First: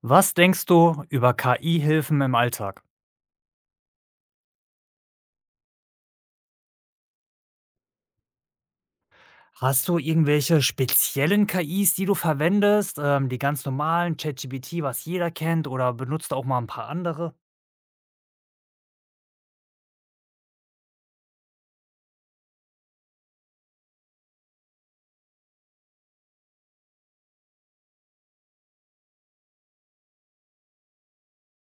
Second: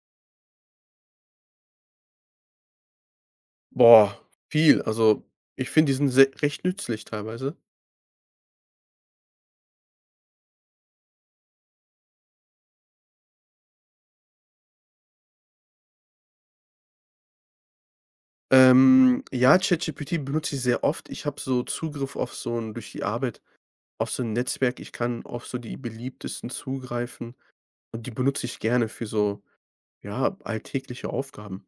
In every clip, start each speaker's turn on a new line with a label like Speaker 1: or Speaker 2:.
Speaker 1: Was denkst du über KI-Hilfen im Alltag?
Speaker 2: Boah, viel. Also, ich finde, die sind se recht nützlich teilweise.
Speaker 1: Hast du irgendwelche speziellen KIs, die du verwendest? Die ganz normalen, ChatGPT, was jeder kennt, oder benutzt du auch mal ein paar andere?
Speaker 2: Ja, ChatGPT benutze ich sehr oft. Ich habe so Zugriff auf so ein durch die Arbeit auf so ein Netzwerk. Ich kann auf so die beliebtesten zugreifen und die benutze ich gerne für so, ja, alltägliche Aufgaben.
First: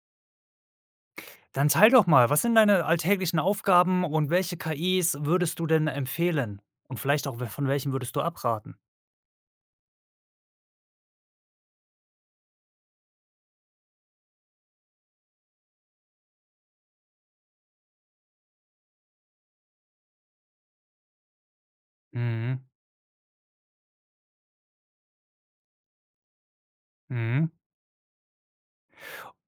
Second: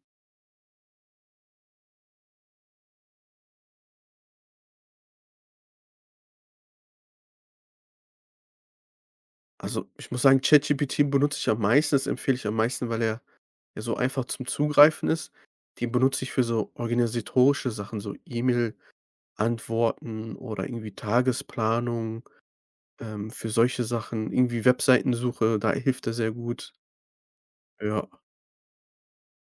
Speaker 1: Dann teil doch mal, was sind deine alltäglichen Aufgaben und welche KIs würdest du denn empfehlen? Und vielleicht auch, we von welchen würdest du abraten?
Speaker 2: Also, ich muss sagen, ChatGPT benutze ich am meisten. Das empfehle ich am meisten, weil er ja so einfach zum Zugreifen ist. Den benutze ich für so organisatorische Sachen, so E-Mail-Antworten oder irgendwie Tagesplanung.
Speaker 1: Mhm,
Speaker 2: Für solche Sachen, irgendwie Webseitensuche, da hilft er sehr gut.
Speaker 1: mhm.
Speaker 2: Ja.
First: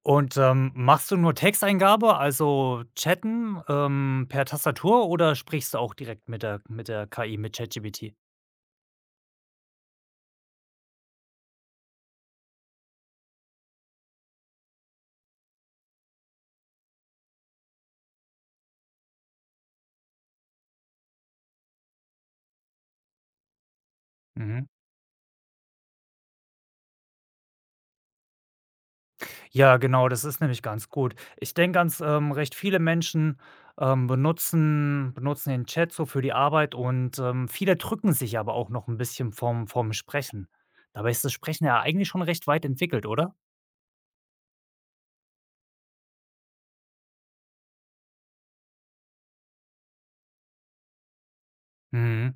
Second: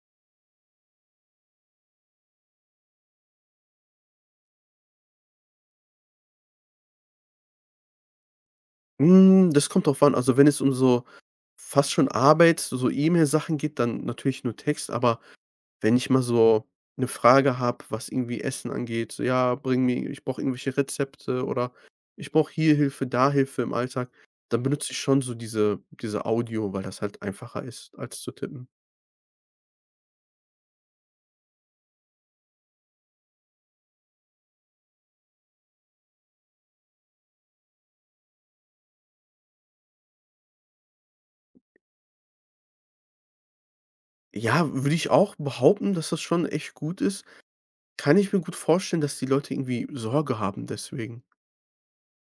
Speaker 1: Und machst du nur Texteingabe, also chatten, per Tastatur oder sprichst du auch direkt mit der KI, mit ChatGPT?
Speaker 2: Hm, das kommt drauf an. Also, wenn es um so fast schon Arbeit, so E-Mail-Sachen geht, dann natürlich nur Text, aber wenn ich mal so eine Frage habe, was irgendwie Essen angeht, so: „Ja, bring mir ich brauche irgendwelche Rezepte" oder „Ich brauche hier Hilfe, da Hilfe im Alltag", dann
Speaker 1: Mhm.
Speaker 2: benutze ich schon so diese Audio, weil das halt einfacher ist als zu tippen.
Speaker 1: Ja, genau, das ist nämlich ganz gut. Ich denke, recht viele Menschen, benutzen den Chat so für die Arbeit und, viele drücken sich aber auch noch ein bisschen vom Sprechen. Dabei ist das Sprechen ja eigentlich schon recht weit entwickelt, oder?
Speaker 2: Ja, würde ich auch behaupten, dass das schon echt gut ist. Kann ich mir gut vorstellen, dass die Leute irgendwie Sorge haben deswegen.
Speaker 1: Mhm.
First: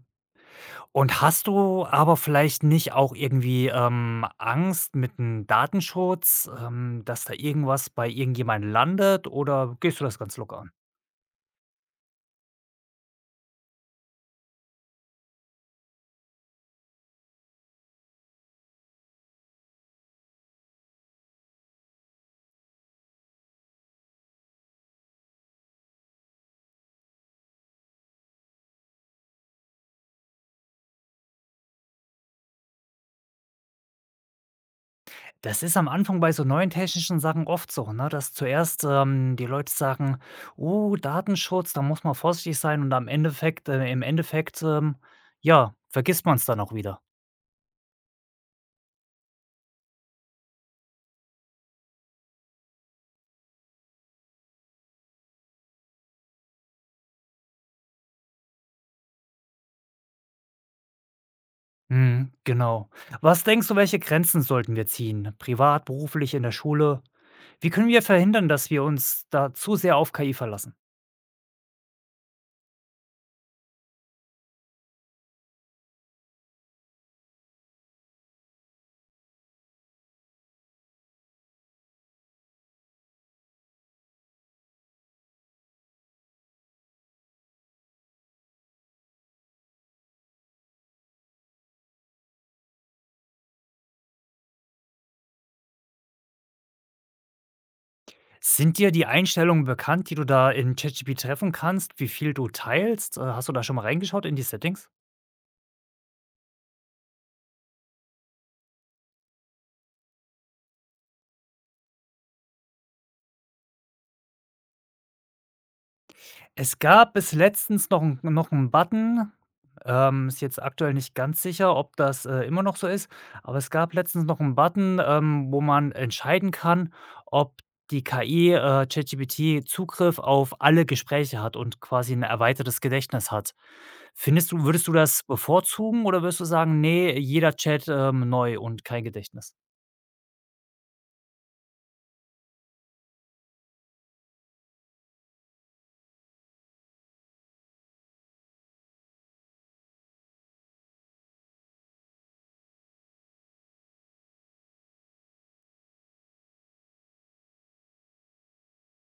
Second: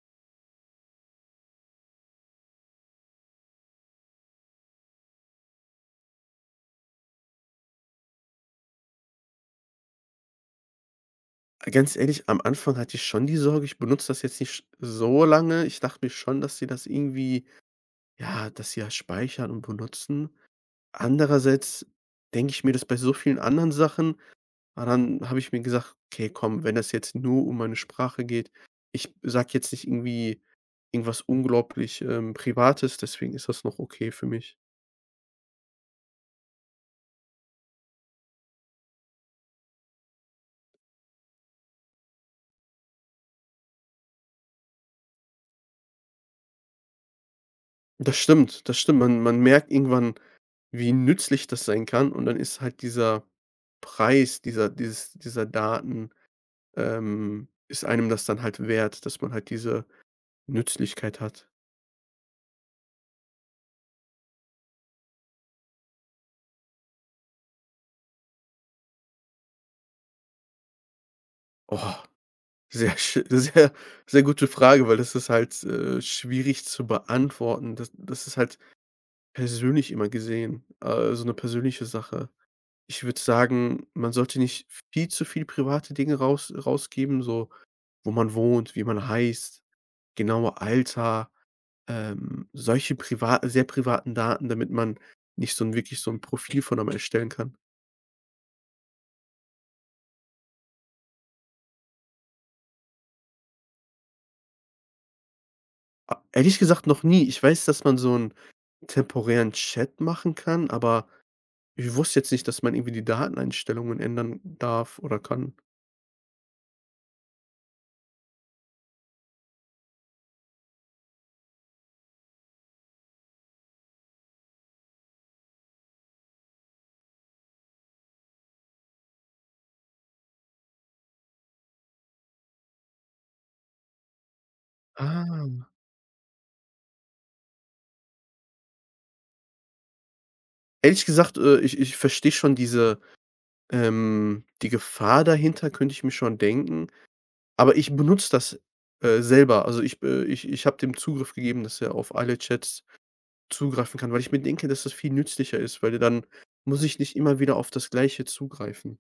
Speaker 1: Und hast du aber vielleicht nicht auch irgendwie, Angst mit dem Datenschutz, dass da irgendwas bei irgendjemandem landet oder gehst du das ganz locker an?
Speaker 2: Ganz ehrlich, am Anfang hatte ich schon die Sorge, ich benutze das jetzt nicht so lange. Ich dachte mir schon, dass sie das irgendwie ja, dass sie das speichern und benutzen. Andererseits denke ich mir das bei so vielen anderen Sachen, aber dann habe ich mir gesagt: „Okay, komm, wenn das jetzt nur um meine Sprache geht, ich sage jetzt nicht irgendwie irgendwas unglaublich, Privates, deswegen ist das noch okay für mich."
Speaker 1: Das ist am Anfang bei so neuen technischen Sachen oft so, ne, dass zuerst, die Leute sagen: „Oh, Datenschutz, da muss man vorsichtig sein“, und am Endeffekt im Endeffekt, ja, vergisst man's dann auch wieder.
Speaker 2: Das stimmt, das stimmt. Man merkt irgendwann, wie nützlich das sein kann, und dann ist halt dieser Preis, dieser Daten, ist einem das dann halt wert, dass man halt diese Nützlichkeit hat.
Speaker 1: Mhm, genau. Was denkst du, welche Grenzen sollten wir ziehen? Privat, beruflich, in der Schule? Wie können wir verhindern, dass wir uns da zu sehr auf KI verlassen?
Speaker 2: Oh, sehr schö sehr sehr gute Frage, weil das ist halt, schwierig zu beantworten. Das ist halt persönlich immer gesehen, so eine persönliche Sache. Ich würde sagen, man sollte nicht viel zu viel private Dinge rausgeben, so wo man wohnt, wie man heißt, genaue Alter. Solche priva sehr privaten Daten, damit man nicht so ein wirklich so ein Profil von einem erstellen kann.
Speaker 1: Sind dir die Einstellungen bekannt, die du da in ChatGPT treffen kannst, wie viel du teilst? Hast du da schon mal reingeschaut in die Settings?
Speaker 2: A Ehrlich gesagt noch nie. Ich weiß, dass man so einen temporären Chat machen kann, aber ich wusste jetzt nicht, dass man irgendwie die Dateneinstellungen ändern darf oder kann.
Speaker 1: Es gab bis letztens noch 'n Button, ist jetzt aktuell nicht ganz sicher, ob das, immer noch so ist, aber es gab letztens noch 'n Button, wo man entscheiden kann, ob die KI, ChatGPT Zugriff auf alle Gespräche hat und quasi 'n erweitertes Gedächtnis hat. Findest du würdest du das
Speaker 2: Ah.
Speaker 1: bevorzugen oder würdest du sagen: „Ne, jeder Chat, neu und kein Gedächtnis?“
Speaker 2: Ehrlich gesagt, ich verstehe schon die Gefahr dahinter könnte ich mir schon denken, aber ich benutze das, selber. Also, ich habe dem Zugriff gegeben, dass er auf alle Chats zugreifen kann, weil ich mir denke, dass das viel nützlicher ist, weil dann muss ich nicht immer wieder auf das Gleiche zugreifen.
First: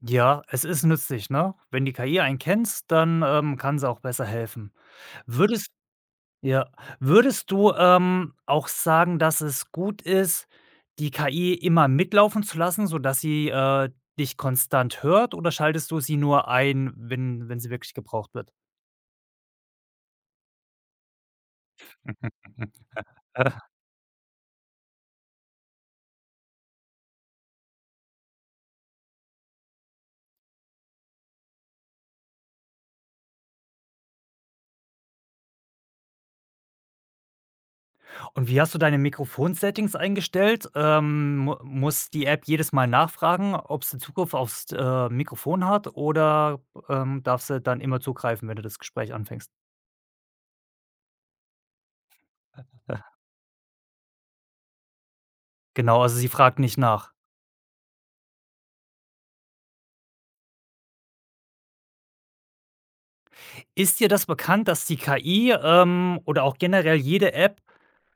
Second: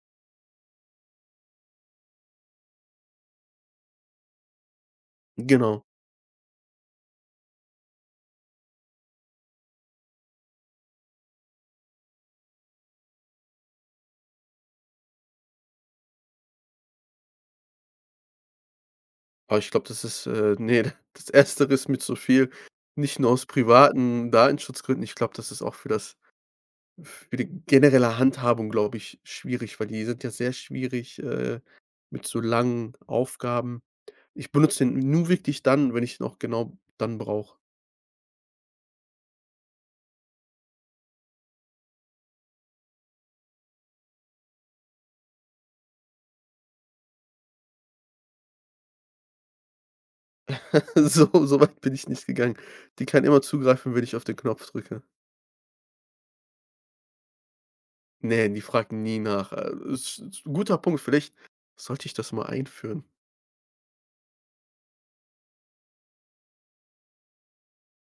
Speaker 1: Ja, es ist nützlich, ne? Wenn die KI einen kennt, dann, kann sie auch besser helfen. Würdest
Speaker 2: Genau.
Speaker 1: Ja. Würdest du, auch sagen, dass es gut ist, die KI immer mitlaufen zu lassen, sodass sie, dich konstant hört oder schaltest du sie nur ein, wenn sie wirklich gebraucht wird?
Speaker 2: Aber ich glaube, das ist ne, das Erstere ist mir zu viel. Nicht nur aus privaten Datenschutzgründen, ich glaube, das ist auch für die generelle Handhabung, glaube ich, schwierig, weil die sind ja sehr schwierig, mit so langen Aufgaben. Ich benutze den nur wirklich dann, wenn ich ihn auch genau dann brauche.
Speaker 1: Und wie hast du deine Mikrofon-Settings eingestellt? Mu muss die App jedes Mal nachfragen, ob sie Zugriff aufs, Mikrofon hat oder, darf sie dann immer zugreifen, wenn du das Gespräch anfängst?
Speaker 2: So weit bin ich nicht gegangen. Die kann immer zugreifen, wenn ich auf den Knopf drücke.
Speaker 1: Genau, also sie fragt nicht nach.
Speaker 2: Ne, die fragen nie nach. Ist 'n guter Punkt. Vielleicht sollte ich das mal einführen.
Speaker 1: Ist dir das bekannt, dass die KI, oder auch generell jede App,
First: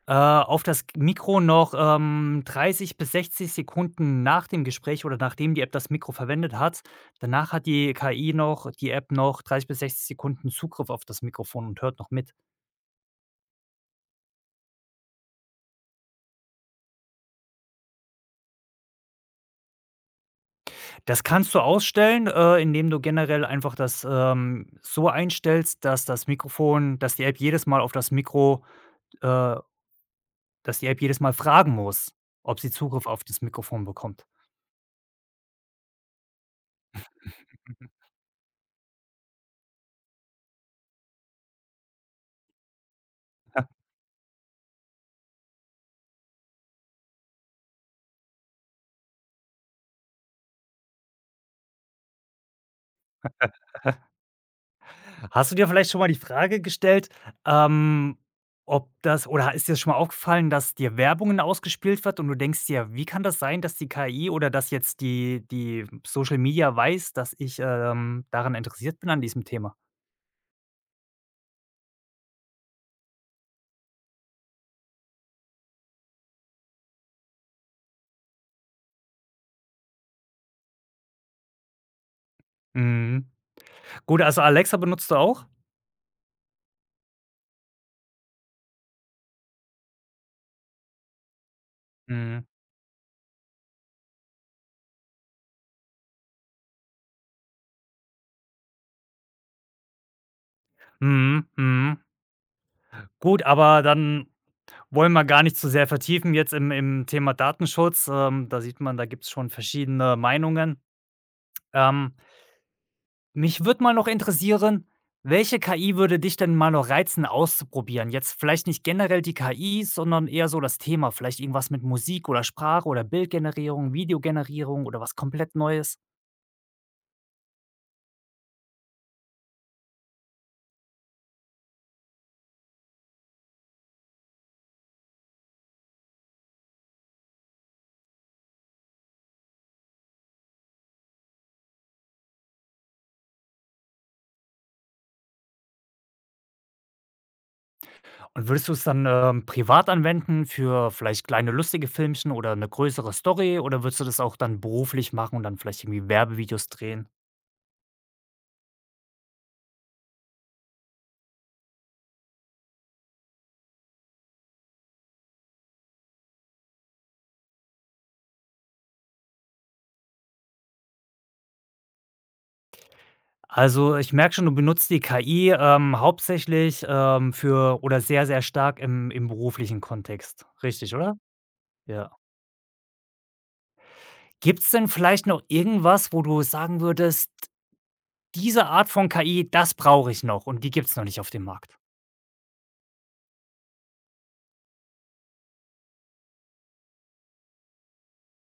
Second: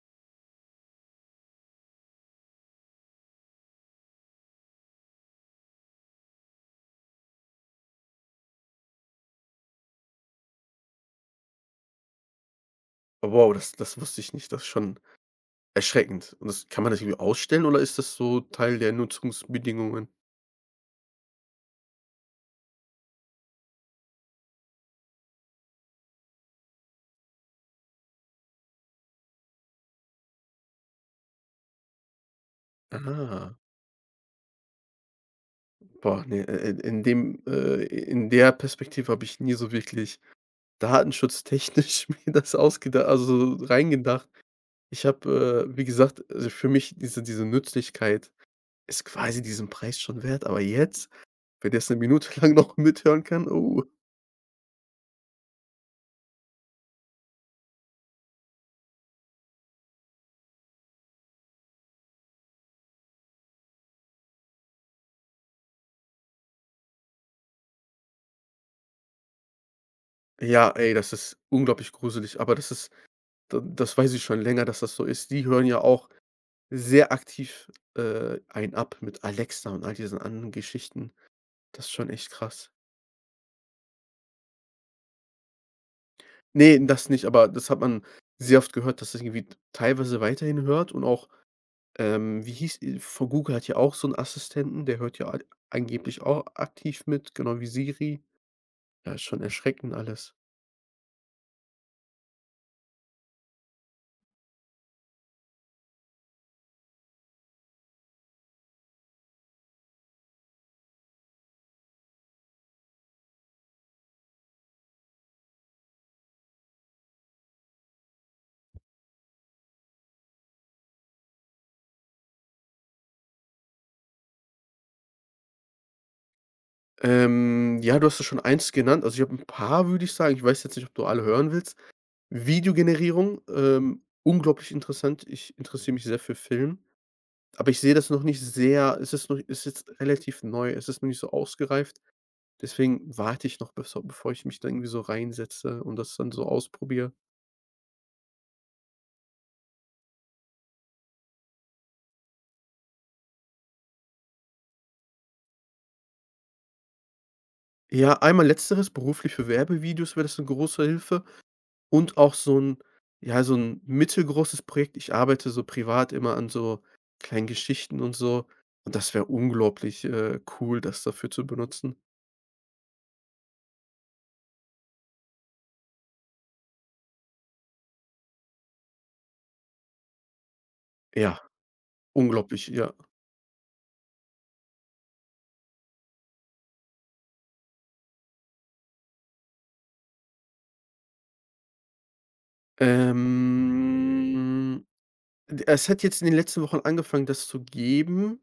Speaker 1: auf das Mikro noch, 30 bis 60 Sekunden nach dem Gespräch oder nachdem die App das Mikro verwendet hat danach hat die KI noch die App noch 30 bis 60 Sekunden Zugriff auf das Mikrofon und hört noch mit.
Speaker 2: Aber wow, das wusste ich nicht. Das ist schon erschreckend. Und das kann man das irgendwie ausstellen, oder ist das so Teil der Nutzungsbedingungen?
Speaker 1: Das kannst du ausstellen, indem du generell einfach das, so einstellst, dass dass die App jedes Mal auf das Mikro äh, dass die App jedes Mal fragen muss, ob sie Zugriff auf das
Speaker 2: Ah.
Speaker 1: Mikrofon bekommt.
Speaker 2: Boah, ne, in der Perspektive habe ich nie so wirklich datenschutztechnisch mir das ausgedacht, also, so reingedacht. Ich habe, wie gesagt, also, für mich diese Nützlichkeit ist quasi diesen Preis schon wert, aber jetzt, wenn der jetzt 'ne Minute lang noch mithören kann, oh.
Speaker 1: Hast du dir vielleicht schon mal die Frage gestellt, ähm, ob das oder ist dir das schon mal aufgefallen, dass dir Werbungen ausgespielt wird und du denkst dir: „Wie kann das sein, dass die KI oder dass jetzt die Social Media weiß, dass ich, daran interessiert bin an diesem Thema?“
Speaker 2: Ja, ey, das ist unglaublich gruselig, aber das ist d das weiß ich schon länger, dass das so ist. Die hören ja auch sehr aktiv, einen ab mit Alexa und all diesen anderen Geschichten. Das ist schon echt krass.
Speaker 1: Mhm. Gut, also Alexa benutzt du auch?
Speaker 2: Ne, das nicht, aber das hat man sehr oft gehört, dass das irgendwie teilweise weiterhin hört und auch,
Speaker 1: Mhm.
Speaker 2: wie hieß von Google hat ja auch so einen Assistenten, der hört ja a angeblich auch aktiv mit, genau wie Siri. Ja, ist schon erschreckend alles.
Speaker 1: Mhm, mhm. Gut, aber dann wollen wir gar nicht zu sehr vertiefen jetzt im Thema Datenschutz. Da sieht man, da gibt es schon verschiedene Meinungen. Ähm Mich würde mal noch interessieren, welche KI würde dich denn mal noch reizen auszuprobieren? Jetzt vielleicht nicht generell die KI, sondern eher so das Thema, vielleicht irgendwas mit Musik oder Sprache oder Bildgenerierung, Videogenerierung oder was komplett Neues.
Speaker 2: Ja, du hast ja schon eins genannt. Also, ich habe ein paar, würde ich sagen. Ich weiß jetzt nicht, ob du alle hören willst. Videogenerierung, unglaublich interessant. Ich interessiere mich sehr für Film, aber ich sehe das noch nicht sehr, es ist relativ neu, es ist noch nicht so ausgereift. Deswegen warte ich noch, beso bevor ich mich da irgendwie so reinsetze und das dann so ausprobiere.
Speaker 1: Und würdest du es dann privat anwenden für vielleicht kleine lustige Filmchen oder eine größere Story oder würdest du das auch dann beruflich machen und dann vielleicht irgendwie Werbevideos drehen?
Speaker 2: Ja, einmal letzteres, beruflich für Werbevideos wäre das eine große Hilfe, und auch so ein ja, so ein mittelgroßes Projekt. Ich arbeite so privat immer an so kleinen Geschichten und so, und das wäre unglaublich, cool, das dafür zu benutzen.
Speaker 1: Also ich merke schon, du benutzt die KI hauptsächlich für oder sehr, sehr stark im beruflichen Kontext. Richtig, oder?
Speaker 2: Ja,
Speaker 1: Ja.
Speaker 2: unglaublich, ja.
Speaker 1: Gibt's denn vielleicht noch irgendwas, wo du sagen würdest: „Diese Art von KI, das brauche ich noch und die gibt's noch nicht auf dem Markt?“
Speaker 2: Ähm, d Es hat jetzt in den letzten Wochen angefangen, das zu geben.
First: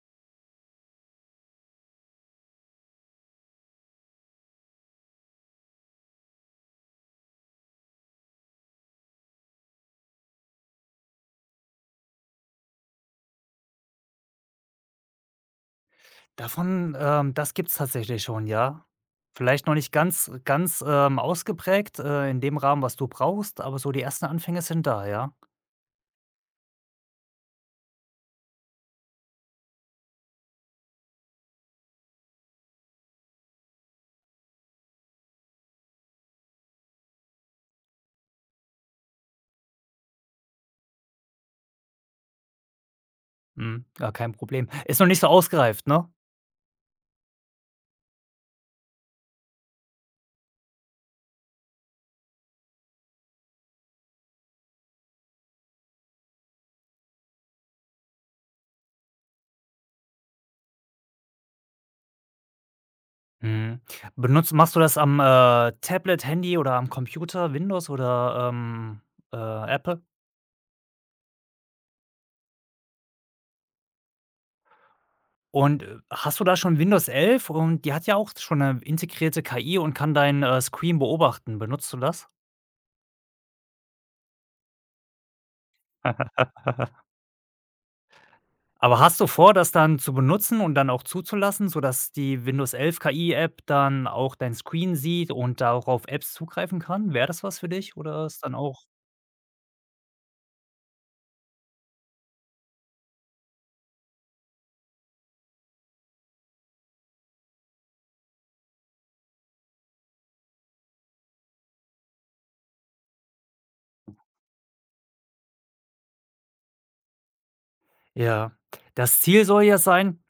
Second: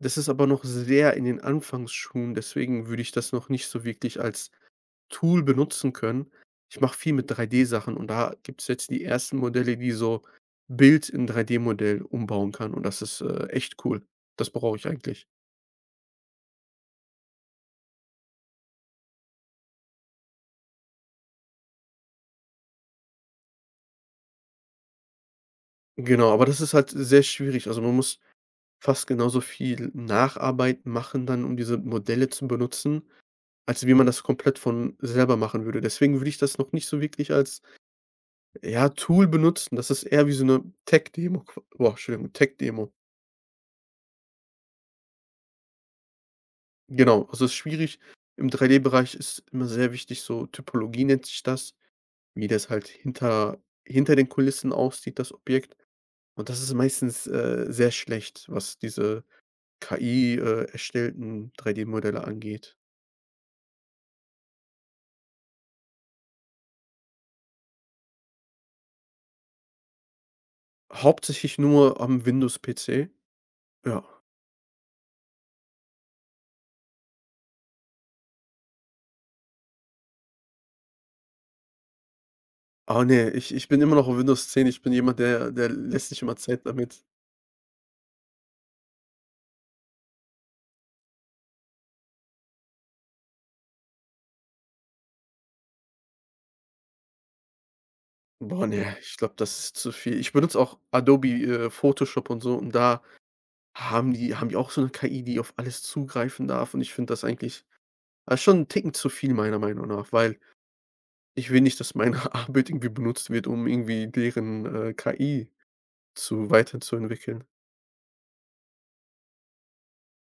Speaker 2: Das ist aber noch sehr in den Anfangsschuhen, deswegen würde ich das noch nicht so wirklich als Tool benutzen können. Ich mache viel mit 3D-Sachen, und da gibt es jetzt die ersten Modelle, die so Bild in 3D-Modell umbauen kann, und das ist, echt cool. Das brauche ich eigentlich.
Speaker 1: Davon das gibt's tatsächlich schon, ja. Vielleicht noch nicht ganz ausgeprägt, in dem Rahmen, was du brauchst, aber so die ersten Anfänge sind da, ja.
Speaker 2: Genau, aber das ist halt sehr schwierig. Also, man muss fast genauso viel Nacharbeit machen dann, um diese Modelle zu benutzen, als wie man das komplett von selber machen würde. Deswegen würde ich das noch nicht so wirklich als, ja, Tool benutzen. Das ist eher wie so eine Tech-Demo, qua boah, Entschuldigung, Tech-Demo.
Speaker 1: Mhm, gar kein Problem. Ist noch nicht so ausgereift, ne?
Speaker 2: Genau, also, es ist schwierig. Im 3D-Bereich ist immer sehr wichtig, so Typologie nennt sich das, wie das halt hinter den Kulissen aussieht, das Objekt. Und das ist meistens, sehr schlecht, was diese KI, erstellten 3D-Modelle angeht.
Speaker 1: Mhm. Benutzt machst du das am, Tablet, Handy oder am Computer, Windows oder, äh, Apple?
Speaker 2: Hauptsächlich nur am Windows-PC, ja.
Speaker 1: Und, hast du da schon Windows 11? Und die hat ja auch schon eine integrierte KI und kann deinen, Screen beobachten. Benutzt du das?
Speaker 2: Oh ne, ich bin immer noch auf Windows 10. Ich bin jemand, der lässt sich immer Zeit damit.
Speaker 1: Aber hast du vor, das dann zu benutzen und dann auch zuzulassen, sodass die Windows 11 KI-App dann auch dein Screen sieht und darauf Apps zugreifen kann? Wäre das was für dich oder ist dann
Speaker 2: Boah,
Speaker 1: auch
Speaker 2: ne, ich glaube, das ist zu viel. Ich benutze auch Adobe, Photoshop und so, und da haben die auch so 'ne KI, die auf alles zugreifen darf, und ich finde das eigentlich, schon 'n Ticken zu viel meiner Meinung nach, weil ich will nicht, dass meine Arbeit irgendwie benutzt wird, um irgendwie deren, KI zu weiterzuentwickeln.
Speaker 1: ja. Das Ziel soll ja sein.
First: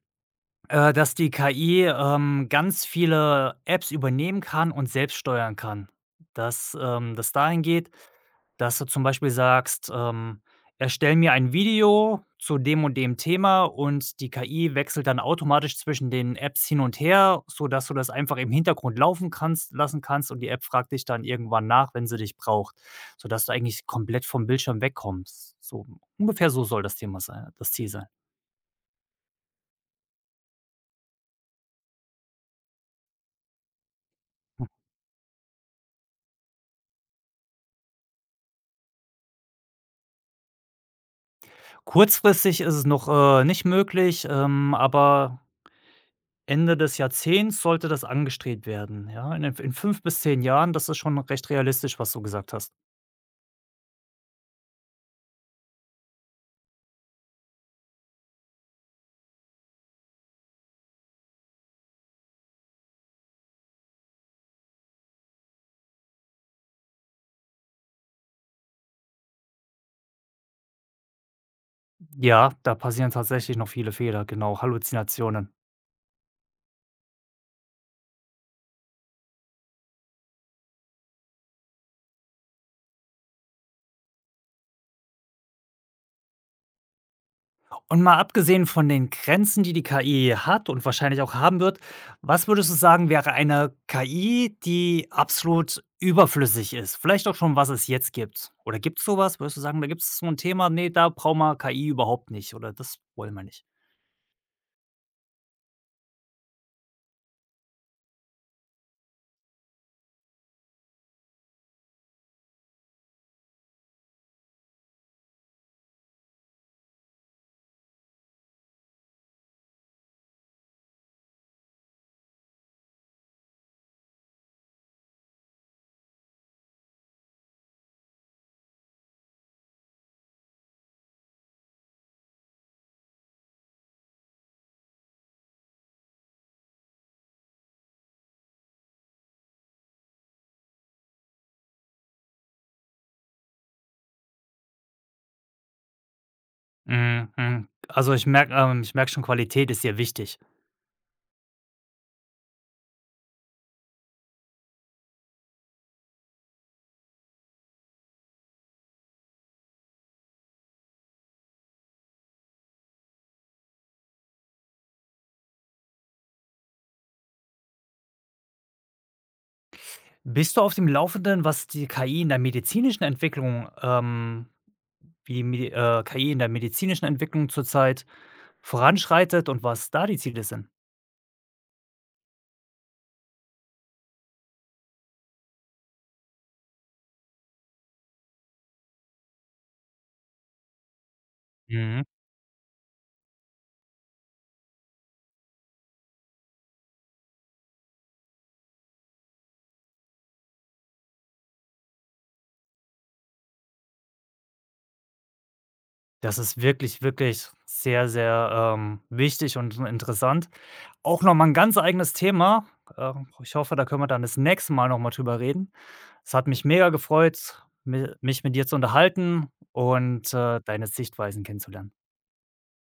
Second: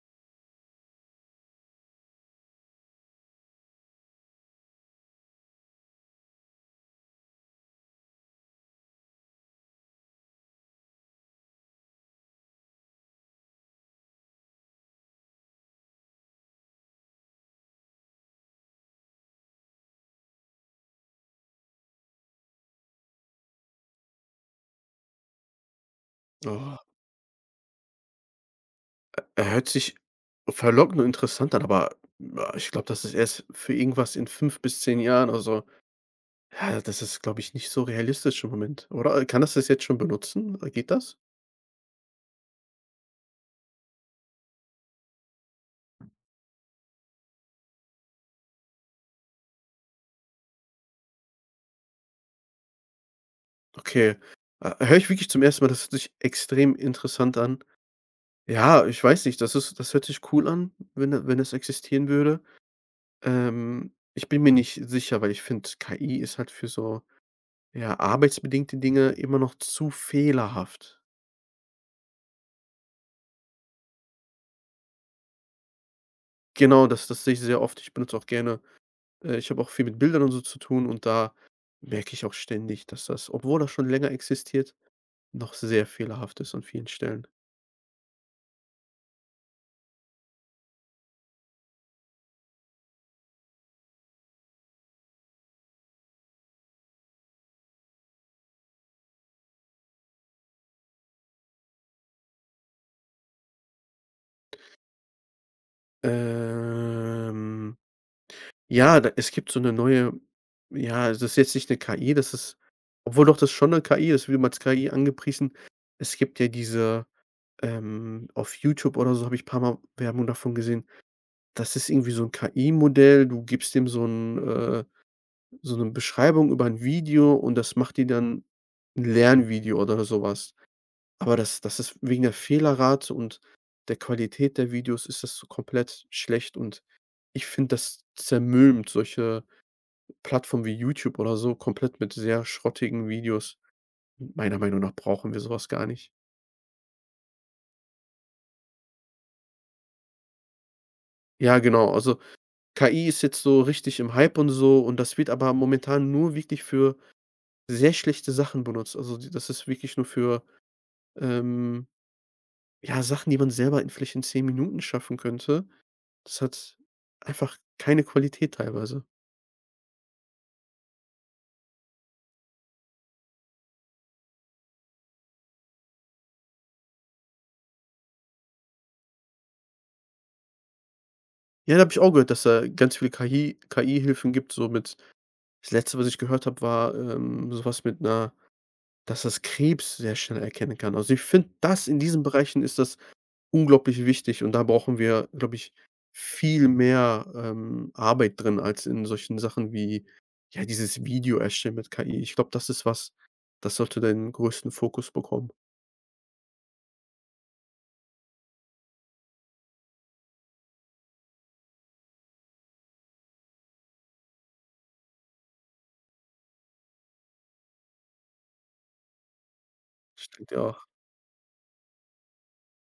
Speaker 1: Dass die KI, ganz viele Apps übernehmen kann und selbst steuern kann. Dass, das dahin geht, dass du zum Beispiel sagst, „Erstell mir ein Video zu dem und dem Thema“, und die KI wechselt dann automatisch zwischen den Apps hin und her, sodass du das einfach im Hintergrund laufen kannst lassen kannst und die App fragt dich dann irgendwann nach, wenn sie dich braucht, sodass du eigentlich komplett vom Bildschirm wegkommst. So ungefähr
Speaker 2: Oh,
Speaker 1: soll das Thema sein, das Ziel sein.
Speaker 2: er hört sich verlockend und interessant an, aber, ich glaube, das ist erst für irgendwas in 5 bis 10 Jahren, also. Ja, das ist, glaube ich, nicht so realistisch im Moment, oder? Kann das das jetzt schon benutzen? Geht das?
Speaker 1: Kurzfristig ist es noch, nicht möglich, aber Ende des Jahrzehnts sollte das angestrebt werden, ja? In 5 bis 10 Jahren, das ist schon recht realistisch, was du gesagt hast.
Speaker 2: Okay. Höre ich wirklich zum ersten Mal, das hört sich extrem interessant an. Ja, ich weiß nicht, das hört sich cool an, wenn es existieren würde. Ich bin mir nicht sicher, weil ich finde, KI ist halt für so, ja, arbeitsbedingte Dinge immer noch zu fehlerhaft.
Speaker 1: Ja, da passieren tatsächlich noch viele Fehler, genau, Halluzinationen.
Speaker 2: Genau, das sehe ich sehr oft. Ich benutze auch gerne, ich habe auch viel mit Bildern und so zu tun, und da merke ich auch ständig, dass das, obwohl das schon länger existiert, noch sehr fehlerhaft ist an vielen Stellen.
Speaker 1: Und mal abgesehen von den Grenzen, die die KI hat und wahrscheinlich auch haben wird, was würdest du sagen, wäre eine KI, die absolut überflüssig ist? Vielleicht auch schon, was es jetzt gibt. Oder gibt es sowas? Würdest du sagen, da gibt es so ein Thema: „Ne, da brauchen wir KI überhaupt nicht“ oder „das wollen wir nicht“?
Speaker 2: Ähm, ja, da es gibt so eine neue ja, das ist jetzt nicht 'ne KI, das ist obwohl doch, das ist schon 'ne KI, das wird immer als KI angepriesen. Es gibt ja diese auf YouTube oder so habe ich ein paarmal Werbung davon gesehen. Das ist irgendwie so 'n KI-Modell. Du gibst dem so 'ne Beschreibung über ein Video und das macht dir dann ein Lernvideo oder so was. Aber das ist wegen der Fehlerrate und der Qualität der Videos ist das so komplett schlecht, und ich finde, das zermürbt solche Plattformen wie YouTube oder so komplett mit sehr schrottigen Videos. Meiner Meinung nach brauchen wir sowas gar nicht.
Speaker 1: Mhm, mhm. Ich merke schon, Qualität ist dir wichtig.
Speaker 2: Ja, genau, also KI ist jetzt so richtig im Hype und so, und das wird aber momentan nur wirklich für sehr schlechte Sachen benutzt. Also, d das ist wirklich nur für, ähm, ja, Sachen, die man selber in vielleicht in 10 Minuten schaffen könnte. Das hat einfach keine Qualität teilweise.
Speaker 1: Bist du auf dem Laufenden, was die KI in der medizinischen Entwicklung wie die Medi KI in der medizinischen Entwicklung zurzeit voranschreitet und was da die Ziele sind?
Speaker 2: Ja, da habe ich auch gehört, dass da ganz viele KI KI-Hilfen gibt, so mit, das Letzte, was ich gehört habe, war, so mit 'ner dass das Krebs sehr schnell erkennen kann. Also, ich finde, das in
Speaker 1: Mhm.
Speaker 2: diesen Bereichen ist das unglaublich wichtig, und da brauchen wir, glaube ich, viel mehr, Arbeit drin als in solchen Sachen wie, ja, dieses Video erstellen mit KI. Ich glaube, das ist was, das sollte den größten Fokus bekommen.
Speaker 1: Das ist wirklich, wirklich sehr, sehr, wichtig und so interessant. Auch noch mal 'n ganz eigenes Thema. Ich hoffe, da können wir dann das nächste Mal noch mal drüber reden. Es hat mich mega gefreut, mi mich mit dir zu unterhalten
Speaker 2: Ich
Speaker 1: und,
Speaker 2: denke,
Speaker 1: deine
Speaker 2: ja.
Speaker 1: Sichtweisen kennenzulernen.